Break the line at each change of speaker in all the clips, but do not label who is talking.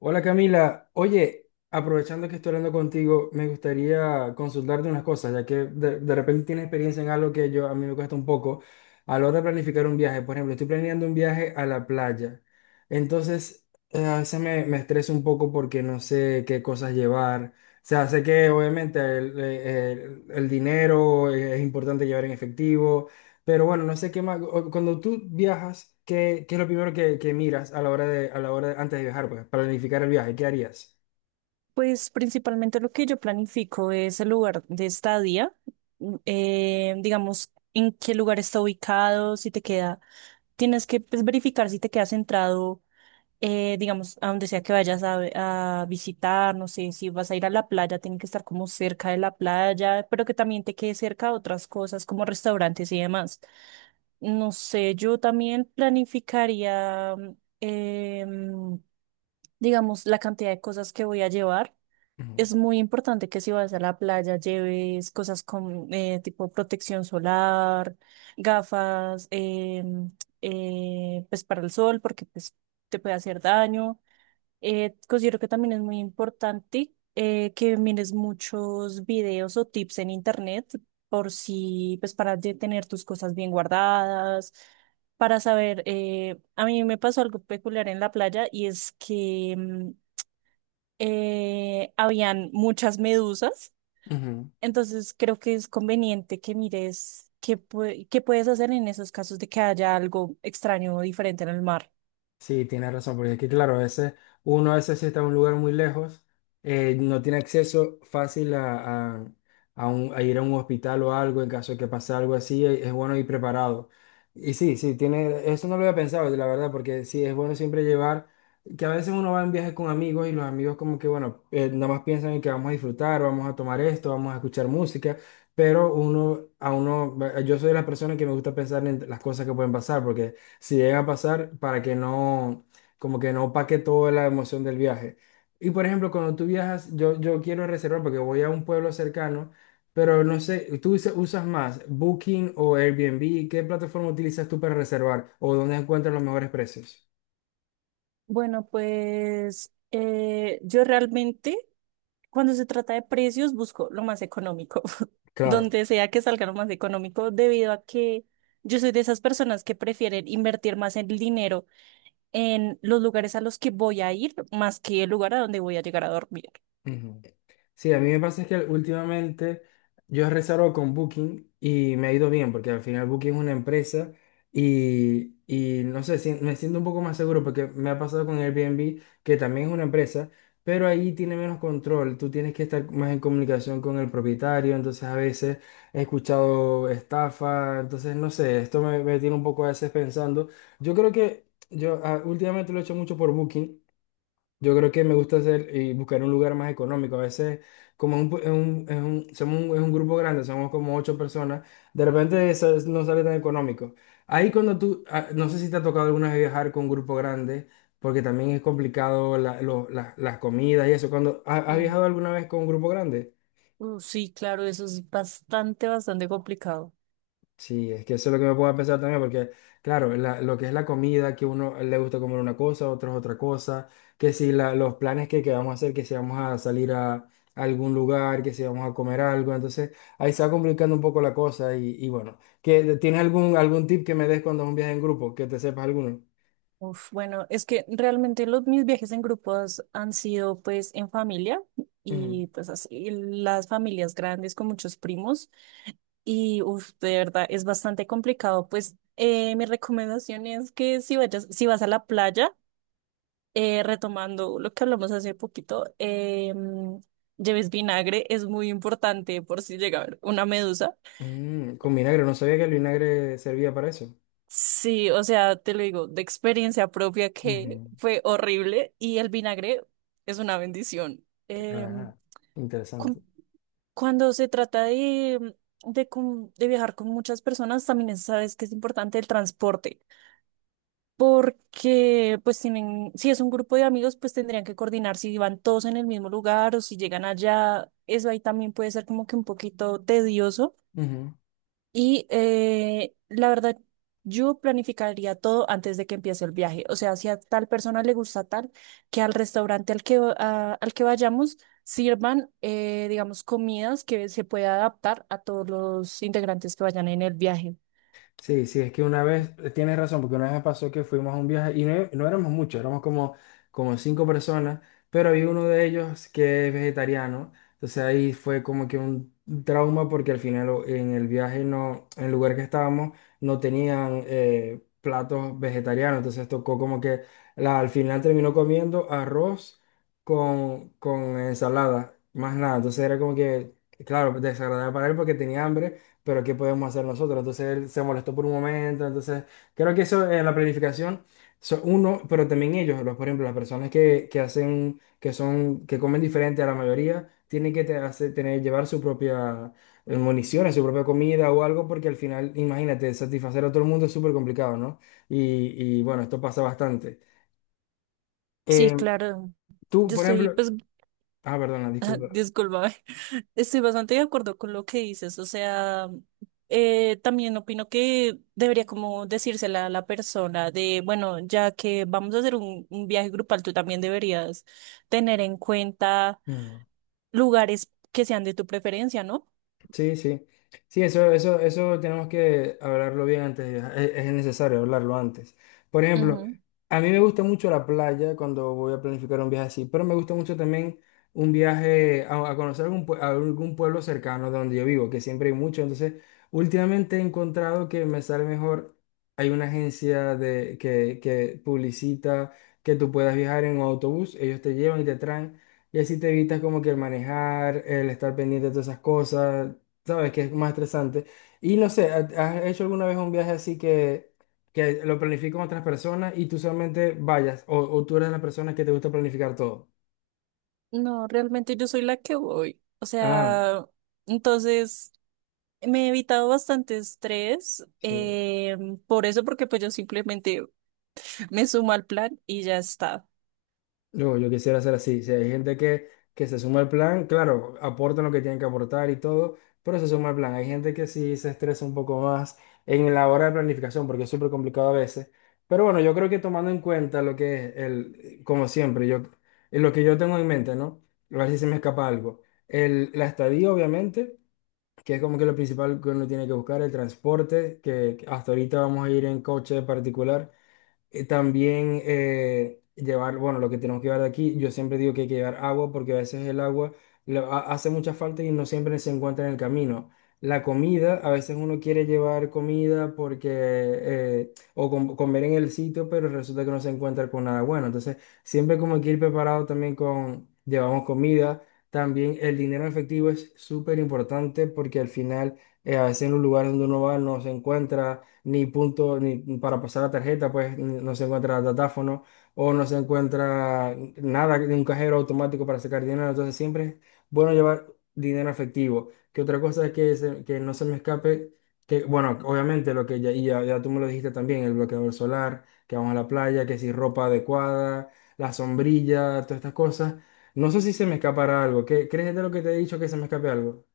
Hola Camila, oye, aprovechando que estoy hablando contigo, me gustaría consultarte unas cosas, ya que de repente tienes experiencia en algo que yo a mí me cuesta un poco a la hora de planificar un viaje. Por ejemplo, estoy planeando un viaje a la playa, entonces a veces me estreso un poco porque no sé qué cosas llevar. O sea, sé que obviamente el dinero es importante llevar en efectivo, pero bueno, no sé qué más. Cuando tú viajas, qué es lo primero que miras a la hora de antes de viajar, pues, para planificar el viaje? ¿Qué harías?
Pues principalmente lo que yo planifico es el lugar de estadía. Digamos, en qué lugar está ubicado, si te queda, tienes que, pues, verificar si te queda centrado. Digamos, a donde sea que vayas a visitar, no sé, si vas a ir a la playa, tiene que estar como cerca de la playa, pero que también te quede cerca a otras cosas como restaurantes y demás. No sé, yo también planificaría, em, digamos, la cantidad de cosas que voy a llevar.
Ujú,
Es muy importante que si vas a la playa lleves cosas con tipo protección solar, gafas. Pues para el sol, porque pues te puede hacer daño. Considero que también es muy importante que mires muchos videos o tips en internet por si, pues, para tener tus cosas bien guardadas, para saber, a mí me pasó algo peculiar en la playa, y es que habían muchas medusas.
ujú.
Entonces creo que es conveniente que mires qué, qué puedes hacer en esos casos de que haya algo extraño o diferente en el mar.
Sí, tienes razón, porque es que claro, a veces uno a veces sí está en un lugar muy lejos, no tiene acceso fácil a a ir a un hospital o algo en caso de que pase algo así, es bueno ir preparado. Y sí, sí, tiene, eso no lo había pensado, la verdad, porque sí, es bueno siempre llevar, que a veces uno va en viaje con amigos y los amigos como que, bueno, nada más piensan en que vamos a disfrutar, vamos a tomar esto, vamos a escuchar música, pero uno, a uno, yo soy de las personas que me gusta pensar en las cosas que pueden pasar, porque si llega a pasar para que no, como que no paque toda la emoción del viaje. Y por ejemplo, cuando tú viajas, yo quiero reservar porque voy a un pueblo cercano, pero no sé, ¿tú usas más Booking o Airbnb? ¿Qué plataforma utilizas tú para reservar o dónde encuentras los mejores precios?
Bueno, pues yo realmente, cuando se trata de precios, busco lo más económico,
Claro.
donde sea que salga lo más económico, debido a que yo soy de esas personas que prefieren invertir más el dinero en los lugares a los que voy a ir, más que el lugar a donde voy a llegar a dormir.
Ujú. Sí, a mí me pasa es que últimamente yo he reservado con Booking y me ha ido bien, porque al final Booking es una empresa y no sé, me siento un poco más seguro porque me ha pasado con Airbnb, que también es una empresa, pero ahí tiene menos control, tú tienes que estar más en comunicación con el propietario, entonces a veces he escuchado estafa, entonces no sé, esto me tiene un poco a veces pensando. Yo creo que yo últimamente lo he hecho mucho por Booking. Yo creo que me gusta hacer y buscar un lugar más económico. A veces, como es un, pu- es un- somos un, es un grupo grande, somos como 8 personas, de repente eso no sale tan económico. Ahí cuando tú, no sé si te ha tocado alguna vez viajar con un grupo grande, porque también es complicado las comidas y eso. Cuando, has viajado alguna vez con un grupo grande?
Sí, claro, eso es bastante, bastante complicado.
Sí, es que eso es lo que me pongo a pensar también, porque claro, lo que es la comida, que uno le gusta comer una cosa, otros otra cosa, que si los planes que vamos a hacer, que si vamos a salir a, algún lugar, que si vamos a comer algo, entonces ahí se va complicando un poco la cosa y bueno, ¿que tienes algún tip que me des cuando es un viaje en grupo, que te sepas alguno?
Uf, bueno, es que realmente mis viajes en grupos han sido pues en familia,
Ujú.
y pues así las familias grandes con muchos primos, y uf, de verdad es bastante complicado. Pues mi recomendación es que si vas a la playa, retomando lo que hablamos hace poquito, lleves vinagre, es muy importante por si llega a haber una medusa.
Mm, con vinagre, no sabía que el vinagre servía para eso.
Sí, o sea, te lo digo, de experiencia propia que
Ujú.
fue horrible, y el vinagre es una bendición.
Ah,
Cu-
interesante.
Cuando se trata de, de viajar con muchas personas, también sabes que es importante el transporte, porque pues tienen, si es un grupo de amigos, pues tendrían que coordinar si van todos en el mismo lugar o si llegan allá. Eso ahí también puede ser como que un poquito tedioso. Y la verdad, yo planificaría todo antes de que empiece el viaje. O sea, si a tal persona le gusta tal, que al restaurante al que, al que vayamos, sirvan, digamos, comidas que se pueda adaptar a todos los integrantes que vayan en el viaje.
Sí, sí, es que una vez, tienes razón, porque una vez me pasó que fuimos a un viaje y no, e, no éramos muchos, éramos como, como 5 personas, pero había uno de ellos que es vegetariano, entonces ahí fue como que un trauma porque al final en el viaje no, en el lugar que estábamos no tenían platos vegetarianos, entonces tocó como que al final terminó comiendo arroz con ensalada, más nada, entonces era como que, claro, desagradable para él porque tenía hambre pero ¿qué podemos hacer nosotros? Entonces él se molestó por un momento, entonces creo que eso en la planificación, uno, pero también ellos, los, por ejemplo, las personas que hacen, que comen diferente a la mayoría, tienen que tener, llevar su propia municiones, su propia comida o algo, porque al final, imagínate, satisfacer a todo el mundo es súper complicado, ¿no? Bueno, esto pasa bastante.
Sí,
Eh,
claro.
tú,
Yo
por
estoy,
ejemplo,
pues...
ah, perdona, disculpa.
Disculpa, estoy bastante de acuerdo con lo que dices. O sea, también opino que debería como decírsela a la persona de, bueno, ya que vamos a hacer un viaje grupal, tú también deberías tener en cuenta
No, no.
lugares que sean de tu preferencia, ¿no?
Sí, sí. Sí, eso tenemos que hablarlo bien antes, es necesario hablarlo antes. Por ejemplo,
Ujú.
a mí me gusta mucho la playa cuando voy a planificar un viaje así, pero me gusta mucho también un viaje a conocer algún, a algún pueblo cercano de donde yo vivo, que siempre hay mucho. Entonces, últimamente he encontrado que me sale mejor, hay una agencia que publicita que tú puedas viajar en un autobús, ellos te llevan y te traen. Y así te evitas como que el manejar, el estar pendiente de todas esas cosas. ¿Sabes? Que es más estresante. Y no sé, has hecho alguna vez un viaje así que lo planifico con otras personas y tú solamente vayas? O tú eres la persona que te gusta planificar todo.
No, realmente yo soy la que voy. O
Ah,
sea, entonces me he evitado bastante estrés,
sí.
por eso, porque pues yo simplemente me sumo al plan y ya está.
Yo quisiera hacer así. Si hay gente que se suma al plan, claro, aportan lo que tienen que aportar y todo, pero se suma al plan. Hay gente que sí se estresa un poco más en la hora de planificación, porque es súper complicado a veces. Pero bueno, yo creo que tomando en cuenta lo que es el, como siempre, yo, lo que yo tengo en mente, ¿no? A ver si se me escapa algo. El, la estadía, obviamente, que es como que lo principal que uno tiene que buscar, el transporte, que hasta ahorita vamos a ir en coche particular. También llevar, bueno, lo que tenemos que llevar de aquí, yo siempre digo que hay que llevar agua porque a veces el agua hace mucha falta y no siempre se encuentra en el camino. La comida, a veces uno quiere llevar comida porque, comer en el sitio, pero resulta que no se encuentra con nada bueno. Entonces, siempre como hay que ir preparado también con, llevamos comida. También el dinero en efectivo es súper importante porque al final, a veces en los lugares donde uno va no se encuentra ni punto, ni para pasar la tarjeta, pues no se encuentra datáfono o no se encuentra nada de un cajero automático para sacar dinero. Entonces siempre es bueno llevar dinero efectivo. Que otra cosa es que no se me escape, que bueno, obviamente lo que ya, ya tú me lo dijiste también, el bloqueador solar, que vamos a la playa, que si ropa adecuada, la sombrilla, todas estas cosas. No sé si se me escapará algo. ¿Qué, crees de lo que te he dicho que se me escape algo?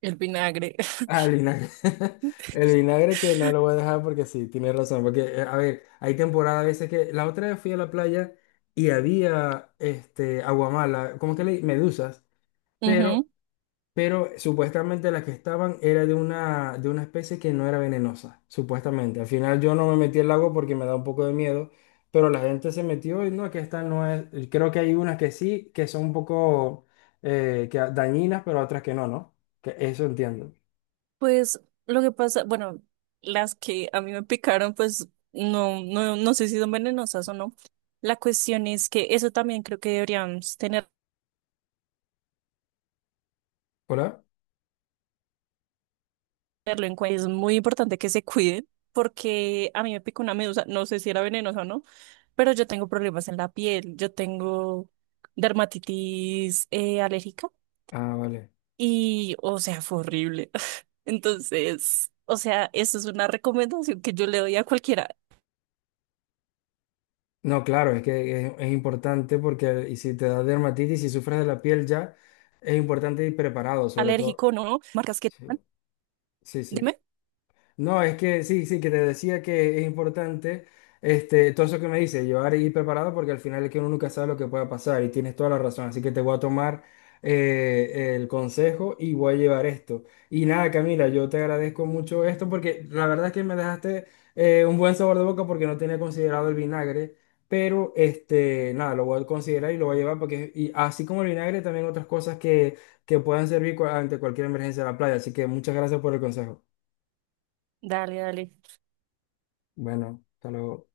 El vinagre.
Ah, el vinagre. El vinagre que no lo voy a dejar porque sí, tienes razón. Porque, a ver, hay temporadas a veces que. La otra vez fui a la playa y había este, aguamala, ¿cómo que le? Medusas. Pero,
Ujú.
pero supuestamente las que estaban era de una especie que no era venenosa, supuestamente. Al final yo no me metí al agua porque me da un poco de miedo, pero la gente se metió y no, que esta no es. Creo que hay unas que sí, que son un poco dañinas, pero otras que no, ¿no? Que eso entiendo.
Pues lo que pasa, bueno, las que a mí me picaron, pues no, no, no sé si son venenosas o no. La cuestión es que eso también creo que deberíamos tenerlo
¿Hola?
en cuenta. Es muy importante que se cuiden, porque a mí me picó una medusa, no sé si era venenosa o no, pero yo tengo problemas en la piel, yo tengo dermatitis alérgica,
Ah, vale.
y, o sea, fue horrible. Entonces, o sea, eso es una recomendación que yo le doy a cualquiera,
No, claro, es que es importante porque y si te da dermatitis y sufres de la piel ya, es importante ir preparado, sobre todo.
alérgico o no, marcas que...
Sí, sí, sí.
Dime.
No, es que sí, sí, que te decía que es importante este, todo eso que me dice, llevar y ir preparado porque al final es que uno nunca sabe lo que pueda pasar y tienes toda la razón. Así que te voy a tomar el consejo y voy a llevar esto. Y nada, Camila, yo te agradezco mucho esto porque la verdad es que me dejaste un buen sabor de boca porque no tenía considerado el vinagre, pero este, nada, lo voy a considerar y lo voy a llevar porque y así como el vinagre, también otras cosas que puedan servir ante cualquier emergencia de la playa. Así que muchas gracias por el consejo.
Dale, dale.
Bueno, hasta luego.